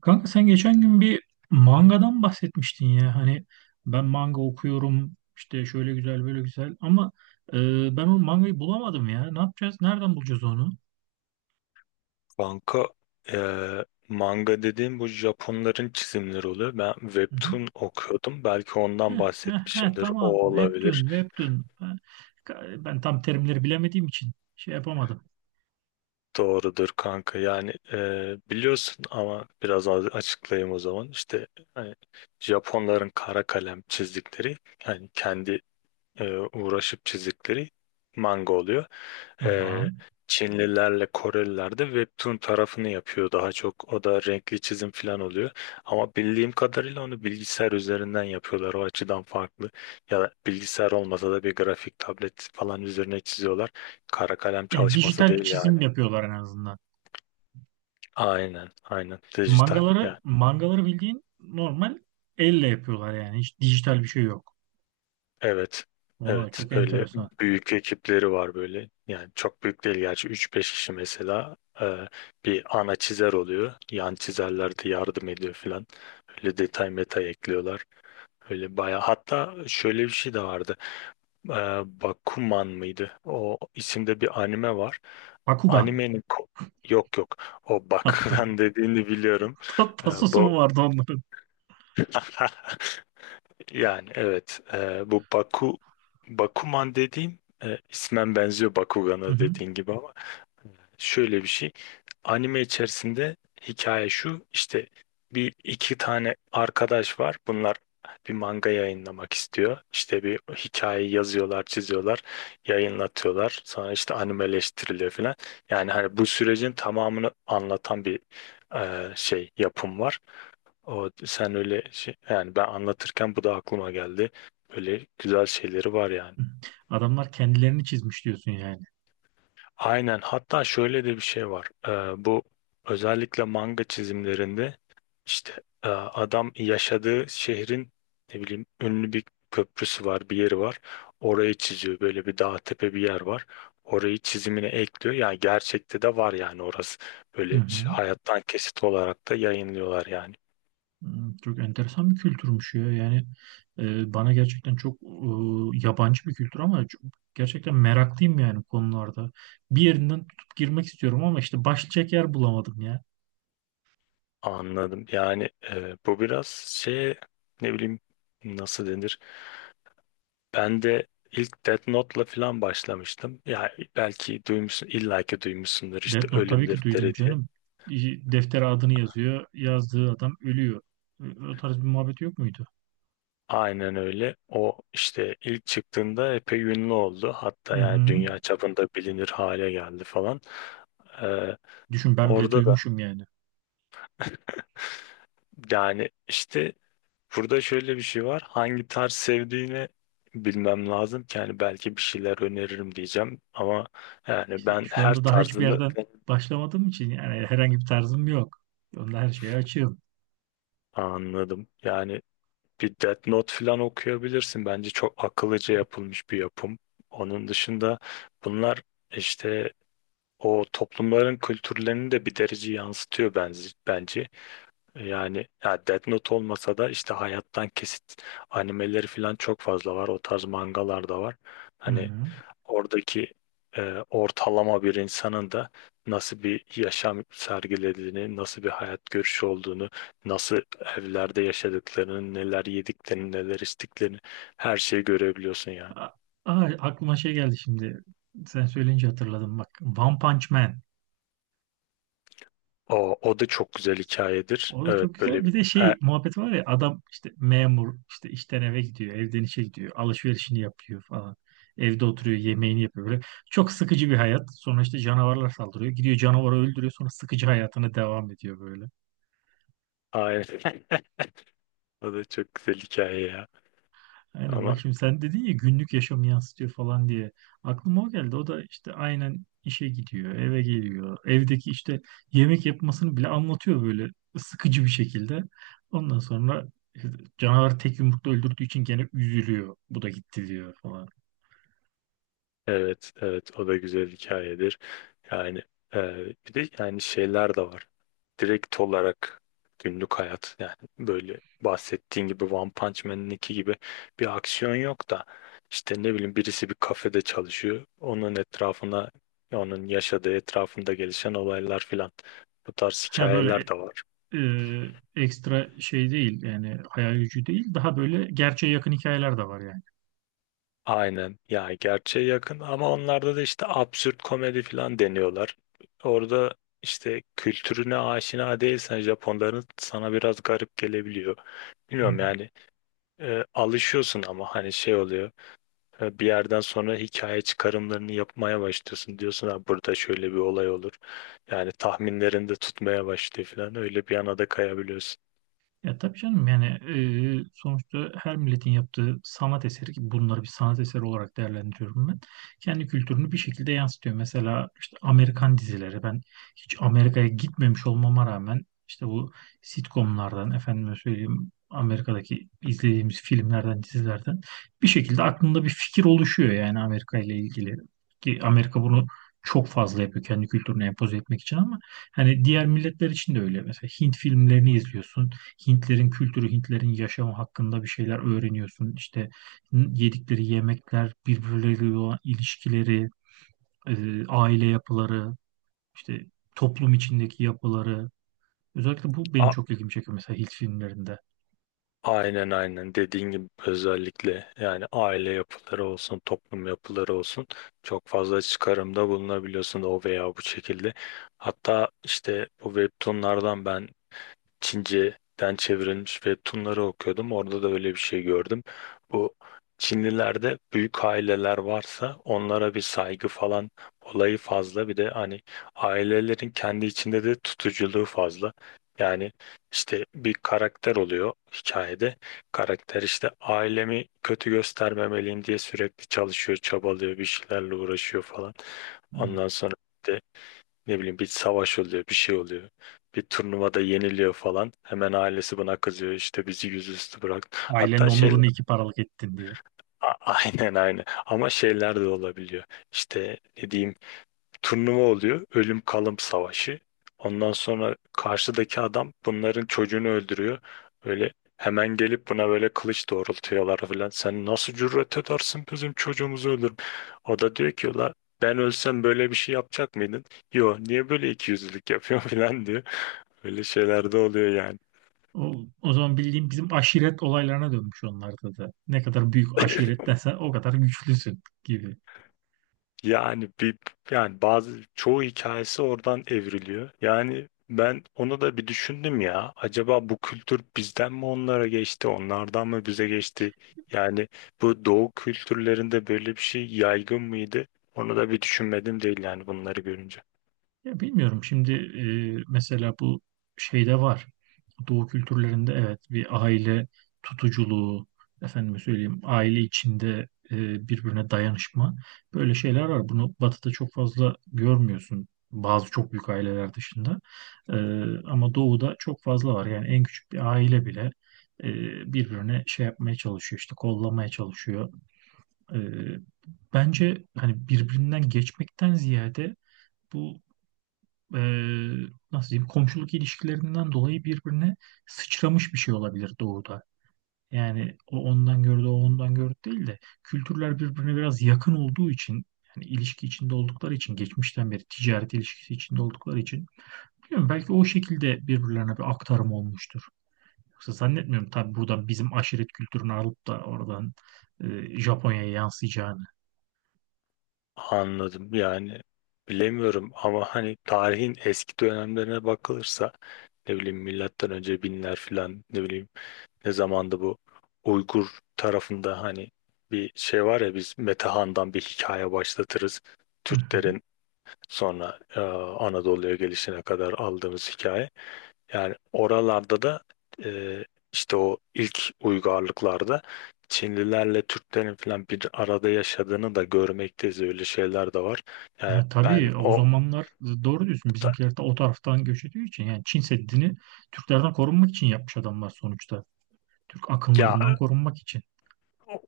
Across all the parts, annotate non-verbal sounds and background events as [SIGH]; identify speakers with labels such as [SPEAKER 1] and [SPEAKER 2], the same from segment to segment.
[SPEAKER 1] Kanka sen geçen gün bir mangadan bahsetmiştin ya. Hani ben manga okuyorum işte şöyle güzel böyle güzel ama e, ben o mangayı bulamadım ya. Ne yapacağız? Nereden bulacağız onu?
[SPEAKER 2] Banka manga dediğim bu Japonların çizimleri oluyor. Ben
[SPEAKER 1] Hı hı.
[SPEAKER 2] webtoon okuyordum. Belki ondan
[SPEAKER 1] Heh, heh, heh,
[SPEAKER 2] bahsetmişimdir.
[SPEAKER 1] tamam.
[SPEAKER 2] O
[SPEAKER 1] Webtoon,
[SPEAKER 2] olabilir.
[SPEAKER 1] Webtoon. Ha, ben tam terimleri bilemediğim için şey yapamadım.
[SPEAKER 2] Doğrudur kanka. Yani biliyorsun ama biraz az açıklayayım o zaman. İşte hani Japonların kara kalem çizdikleri yani kendi uğraşıp çizdikleri manga oluyor. e,
[SPEAKER 1] Tamam.
[SPEAKER 2] Çinlilerle Koreliler de webtoon tarafını yapıyor daha çok. O da renkli çizim falan oluyor. Ama bildiğim kadarıyla onu bilgisayar üzerinden yapıyorlar. O açıdan farklı. Ya da bilgisayar olmasa da bir grafik tablet falan üzerine çiziyorlar. Kara kalem
[SPEAKER 1] Yani
[SPEAKER 2] çalışması
[SPEAKER 1] dijital bir
[SPEAKER 2] değil yani.
[SPEAKER 1] çizim yapıyorlar en azından.
[SPEAKER 2] Aynen, aynen. Dijital
[SPEAKER 1] Mangaları
[SPEAKER 2] yani.
[SPEAKER 1] mangaları bildiğin normal elle yapıyorlar yani. Hiç dijital bir şey yok.
[SPEAKER 2] Evet.
[SPEAKER 1] Oo,
[SPEAKER 2] Evet.
[SPEAKER 1] çok
[SPEAKER 2] Öyle
[SPEAKER 1] enteresan.
[SPEAKER 2] büyük ekipleri var böyle. Yani çok büyük değil gerçi üç beş kişi mesela bir ana çizer oluyor. Yan çizerler de yardım ediyor filan. Öyle detay meta ekliyorlar. Öyle bayağı. Hatta şöyle bir şey de vardı. E, Bakuman mıydı? O isimde bir anime var.
[SPEAKER 1] Bakugan.
[SPEAKER 2] Animenin ko- Yok yok. O bak
[SPEAKER 1] Hatta
[SPEAKER 2] [LAUGHS] dediğini biliyorum.
[SPEAKER 1] Tasosu
[SPEAKER 2] Bu
[SPEAKER 1] mu vardı onların?
[SPEAKER 2] [LAUGHS] Yani evet, bu Bakuman dediğin, ismen benziyor
[SPEAKER 1] Hı
[SPEAKER 2] Bakugan'a
[SPEAKER 1] hı.
[SPEAKER 2] dediğin gibi ama şöyle bir şey, anime içerisinde hikaye şu işte: bir iki tane arkadaş var, bunlar bir manga yayınlamak istiyor, işte bir hikaye yazıyorlar, çiziyorlar, yayınlatıyorlar, sonra işte animeleştiriliyor falan. Yani hani bu sürecin tamamını anlatan bir şey yapım var. O sen öyle şey, yani ben anlatırken bu da aklıma geldi. Böyle güzel şeyleri var yani.
[SPEAKER 1] Hı. Adamlar kendilerini çizmiş diyorsun yani.
[SPEAKER 2] Aynen. Hatta şöyle de bir şey var. Bu özellikle manga çizimlerinde işte adam yaşadığı şehrin ne bileyim ünlü bir köprüsü var, bir yeri var. Orayı çiziyor. Böyle bir dağ tepe bir yer var. Orayı çizimine ekliyor. Yani gerçekte de var yani orası.
[SPEAKER 1] Hı
[SPEAKER 2] Böyle
[SPEAKER 1] hı.
[SPEAKER 2] hayattan kesit olarak da yayınlıyorlar yani.
[SPEAKER 1] Hmm, çok enteresan bir kültürmüş ya. Yani bana gerçekten çok yabancı bir kültür ama gerçekten meraklıyım yani konularda. Bir yerinden tutup girmek istiyorum ama işte başlayacak yer bulamadım ya.
[SPEAKER 2] Anladım. Yani bu biraz şey, ne bileyim, nasıl denir? Ben de ilk Death Note'la falan başlamıştım. Ya belki duymuşsun, illaki duymuşsundur işte
[SPEAKER 1] Death Note
[SPEAKER 2] Ölüm
[SPEAKER 1] tabii ki duydum
[SPEAKER 2] Defteri diye.
[SPEAKER 1] canım. Deftere adını yazıyor. Yazdığı adam ölüyor. O tarz bir muhabbet yok muydu?
[SPEAKER 2] Aynen öyle. O işte ilk çıktığında epey ünlü oldu. Hatta
[SPEAKER 1] Hı
[SPEAKER 2] yani
[SPEAKER 1] hı.
[SPEAKER 2] dünya çapında bilinir hale geldi falan. E,
[SPEAKER 1] Düşün ben bile
[SPEAKER 2] orada da
[SPEAKER 1] duymuşum yani.
[SPEAKER 2] [LAUGHS] yani işte burada şöyle bir şey var. Hangi tarz sevdiğini bilmem lazım ki, yani belki bir şeyler öneririm diyeceğim ama yani
[SPEAKER 1] İşte
[SPEAKER 2] ben
[SPEAKER 1] şu
[SPEAKER 2] her
[SPEAKER 1] anda daha hiçbir
[SPEAKER 2] tarzını
[SPEAKER 1] yerden başlamadığım için yani herhangi bir tarzım yok. Onda her şeye açığım.
[SPEAKER 2] anladım. Yani bir Death Note falan okuyabilirsin. Bence çok akıllıca yapılmış bir yapım. Onun dışında bunlar işte o toplumların kültürlerini de bir derece yansıtıyor bence. Yani ya Death Note olmasa da işte hayattan kesit animeleri falan çok fazla var. O tarz mangalar da var.
[SPEAKER 1] Hı
[SPEAKER 2] Hani
[SPEAKER 1] hı.
[SPEAKER 2] oradaki e, ortalama bir insanın da nasıl bir yaşam sergilediğini, nasıl bir hayat görüşü olduğunu, nasıl evlerde yaşadıklarını, neler yediklerini, neler içtiklerini, her şeyi görebiliyorsun yani.
[SPEAKER 1] Aa, aklıma şey geldi şimdi. Sen söyleyince hatırladım bak. One Punch Man.
[SPEAKER 2] O da çok güzel hikayedir.
[SPEAKER 1] O da
[SPEAKER 2] Evet
[SPEAKER 1] çok güzel.
[SPEAKER 2] böyle bir...
[SPEAKER 1] Bir de
[SPEAKER 2] E,
[SPEAKER 1] şey muhabbet var ya adam işte memur işte işten eve gidiyor, evden işe gidiyor, alışverişini yapıyor falan. Evde oturuyor, yemeğini yapıyor böyle. Çok sıkıcı bir hayat. Sonra işte canavarlar saldırıyor. Gidiyor canavarı öldürüyor. Sonra sıkıcı hayatına devam ediyor böyle.
[SPEAKER 2] aynen. [LAUGHS] O da çok güzel hikaye ya.
[SPEAKER 1] Aynen bak
[SPEAKER 2] Ama
[SPEAKER 1] şimdi sen dedin ya günlük yaşamı yansıtıyor falan diye. Aklıma o geldi. O da işte aynen işe gidiyor, eve geliyor. Evdeki işte yemek yapmasını bile anlatıyor böyle sıkıcı bir şekilde. Ondan sonra canavar tek yumrukla öldürdüğü için gene üzülüyor. Bu da gitti diyor falan.
[SPEAKER 2] evet, evet o da güzel hikayedir. Yani bir de yani şeyler de var. Direkt olarak günlük hayat, yani böyle bahsettiğin gibi One Punch Man'inki gibi bir aksiyon yok da işte ne bileyim birisi bir kafede çalışıyor. Onun etrafına, onun yaşadığı etrafında gelişen olaylar filan, bu tarz
[SPEAKER 1] Ha böyle
[SPEAKER 2] hikayeler de var.
[SPEAKER 1] e, ekstra şey değil yani hayal gücü değil. Daha böyle gerçeğe yakın hikayeler de var
[SPEAKER 2] Aynen ya, gerçeğe yakın ama onlarda da işte absürt komedi falan deniyorlar. Orada işte kültürüne aşina değilsen Japonların sana biraz garip gelebiliyor. Bilmiyorum
[SPEAKER 1] yani.
[SPEAKER 2] yani, alışıyorsun ama hani şey oluyor, bir yerden sonra hikaye çıkarımlarını yapmaya başlıyorsun. Diyorsun ha burada şöyle bir olay olur. Yani tahminlerinde tutmaya başlıyor falan, öyle bir yana da kayabiliyorsun.
[SPEAKER 1] Ya tabii canım yani sonuçta her milletin yaptığı sanat eseri ki bunları bir sanat eseri olarak değerlendiriyorum ben. Kendi kültürünü bir şekilde yansıtıyor. Mesela işte Amerikan dizileri ben hiç Amerika'ya gitmemiş olmama rağmen işte bu sitcomlardan efendime söyleyeyim Amerika'daki izlediğimiz filmlerden dizilerden bir şekilde aklımda bir fikir oluşuyor yani Amerika ile ilgili. Ki Amerika bunu çok fazla yapıyor kendi kültürüne empoze etmek için ama hani diğer milletler için de öyle. Mesela Hint filmlerini izliyorsun. Hintlerin kültürü, Hintlerin yaşamı hakkında bir şeyler öğreniyorsun. İşte yedikleri yemekler, birbirleriyle olan ilişkileri, aile yapıları, işte toplum içindeki yapıları. Özellikle bu benim çok ilgimi çekiyor mesela Hint filmlerinde.
[SPEAKER 2] Aynen, aynen dediğin gibi, özellikle yani aile yapıları olsun toplum yapıları olsun çok fazla çıkarımda bulunabiliyorsun o veya bu şekilde. Hatta işte bu webtoonlardan ben Çince'den çevrilmiş ve Tunları okuyordum. Orada da öyle bir şey gördüm. Bu Çinlilerde büyük aileler varsa onlara bir saygı falan olayı fazla. Bir de hani ailelerin kendi içinde de tutuculuğu fazla. Yani işte bir karakter oluyor hikayede. Karakter işte ailemi kötü göstermemeliyim diye sürekli çalışıyor, çabalıyor, bir şeylerle uğraşıyor falan.
[SPEAKER 1] Hmm.
[SPEAKER 2] Ondan sonra işte ne bileyim bir savaş oluyor, bir şey oluyor. Bir turnuvada yeniliyor falan. Hemen ailesi buna kızıyor. İşte bizi yüzüstü bıraktı.
[SPEAKER 1] Ailenin
[SPEAKER 2] Hatta şey.
[SPEAKER 1] onurunu iki paralık ettin diye.
[SPEAKER 2] A- [LAUGHS] aynen, aynen. Ama şeyler de olabiliyor. İşte ne diyeyim, turnuva oluyor. Ölüm kalım savaşı. Ondan sonra karşıdaki adam bunların çocuğunu öldürüyor. Öyle hemen gelip buna böyle kılıç doğrultuyorlar falan. Sen nasıl cüret edersin bizim çocuğumuzu öldürüm. O da diyor ki la ben ölsem böyle bir şey yapacak mıydın? Yo niye böyle ikiyüzlülük yapıyorsun [LAUGHS] falan diyor. Böyle şeyler de oluyor yani.
[SPEAKER 1] O, o zaman bildiğim bizim aşiret olaylarına dönmüş onlarda da. Ne kadar büyük aşirettensen o kadar güçlüsün gibi.
[SPEAKER 2] Yani bir, yani bazı çoğu hikayesi oradan evriliyor. Yani ben onu da bir düşündüm ya. Acaba bu kültür bizden mi onlara geçti, onlardan mı bize geçti? Yani bu doğu kültürlerinde böyle bir şey yaygın mıydı? Onu da bir düşünmedim değil yani bunları görünce.
[SPEAKER 1] Ya bilmiyorum şimdi, mesela bu şeyde var. Doğu kültürlerinde evet bir aile tutuculuğu, efendime söyleyeyim aile içinde, birbirine dayanışma böyle şeyler var. Bunu Batı'da çok fazla görmüyorsun bazı çok büyük aileler dışında. E, Ama Doğu'da çok fazla var. Yani en küçük bir aile bile e, birbirine şey yapmaya çalışıyor işte kollamaya çalışıyor. E, Bence hani birbirinden geçmekten ziyade bu, e, nasıl diyeyim, komşuluk ilişkilerinden dolayı birbirine sıçramış bir şey olabilir doğuda. Yani o ondan gördü, o ondan gördü değil de kültürler birbirine biraz yakın olduğu için yani ilişki içinde oldukları için geçmişten beri ticaret ilişkisi içinde oldukları için bilmiyorum belki o şekilde birbirlerine bir aktarım olmuştur. Yoksa zannetmiyorum tabii buradan bizim aşiret kültürünü alıp da oradan Japonya'ya yansıyacağını.
[SPEAKER 2] Anladım yani, bilemiyorum ama hani tarihin eski dönemlerine bakılırsa ne bileyim milattan önce binler falan, ne bileyim ne zamanda bu Uygur tarafında hani bir şey var ya, biz Metehan'dan bir hikaye başlatırız.
[SPEAKER 1] Hı hı.
[SPEAKER 2] Türklerin sonra Anadolu'ya gelişine kadar aldığımız hikaye. Yani oralarda da e, işte o ilk uygarlıklarda Çinlilerle Türklerin falan bir arada yaşadığını da görmekteyiz. Öyle şeyler de var. Yani
[SPEAKER 1] Ha,
[SPEAKER 2] ben
[SPEAKER 1] tabii o
[SPEAKER 2] o
[SPEAKER 1] zamanlar doğru diyorsun. Bizimkiler de o taraftan göç ediyor için. Yani Çin Seddi'ni Türklerden korunmak için yapmış adamlar sonuçta. Türk
[SPEAKER 2] ya,
[SPEAKER 1] akınlarından korunmak için.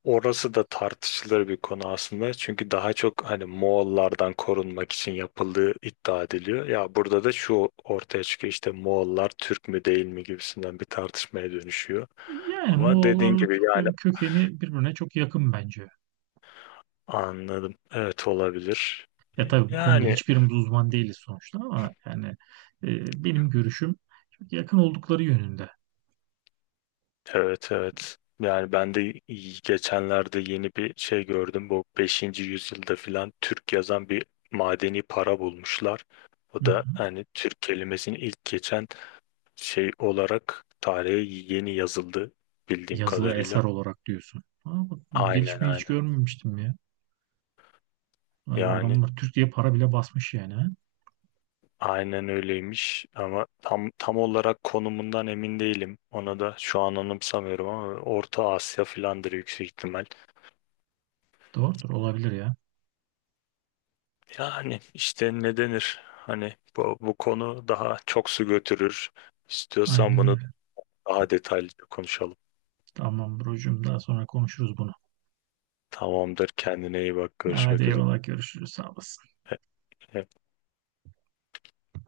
[SPEAKER 2] orası da tartışılır bir konu aslında. Çünkü daha çok hani Moğollardan korunmak için yapıldığı iddia ediliyor. Ya burada da şu ortaya çıkıyor: işte Moğollar Türk mü değil mi gibisinden bir tartışmaya dönüşüyor.
[SPEAKER 1] Yani
[SPEAKER 2] Ama dediğin
[SPEAKER 1] Moğollarla
[SPEAKER 2] gibi yani,
[SPEAKER 1] Türklerin kökeni birbirine çok yakın bence.
[SPEAKER 2] anladım. Evet, olabilir.
[SPEAKER 1] Ya tabii bu konuda
[SPEAKER 2] Yani
[SPEAKER 1] hiçbirimiz uzman değiliz sonuçta ama yani benim görüşüm çok yakın oldukları yönünde.
[SPEAKER 2] evet, evet. Yani ben de geçenlerde yeni bir şey gördüm. Bu 5. yüzyılda filan Türk yazan bir madeni para bulmuşlar.
[SPEAKER 1] Hı
[SPEAKER 2] O da
[SPEAKER 1] hı.
[SPEAKER 2] hani Türk kelimesini ilk geçen şey olarak tarihe yeni yazıldı bildiğim
[SPEAKER 1] Yazılı eser
[SPEAKER 2] kadarıyla.
[SPEAKER 1] olarak diyorsun. Ama bak, bu
[SPEAKER 2] Aynen,
[SPEAKER 1] gelişmeyi hiç
[SPEAKER 2] aynen.
[SPEAKER 1] görmemiştim ya. Vay be,
[SPEAKER 2] Yani
[SPEAKER 1] adamlar Türk diye para bile basmış yani. Ha.
[SPEAKER 2] aynen öyleymiş ama tam olarak konumundan emin değilim. Ona da şu an anımsamıyorum ama Orta Asya filandır, yüksek ihtimal.
[SPEAKER 1] Doğrudur olabilir ya.
[SPEAKER 2] Yani işte ne denir? Hani bu konu daha çok su götürür. İstiyorsan
[SPEAKER 1] Aynen
[SPEAKER 2] bunu
[SPEAKER 1] öyle.
[SPEAKER 2] daha detaylıca konuşalım.
[SPEAKER 1] Tamam brocum daha sonra konuşuruz bunu.
[SPEAKER 2] Tamamdır. Kendine iyi bak.
[SPEAKER 1] Hadi
[SPEAKER 2] Görüşmek üzere.
[SPEAKER 1] eyvallah görüşürüz sağ olasın.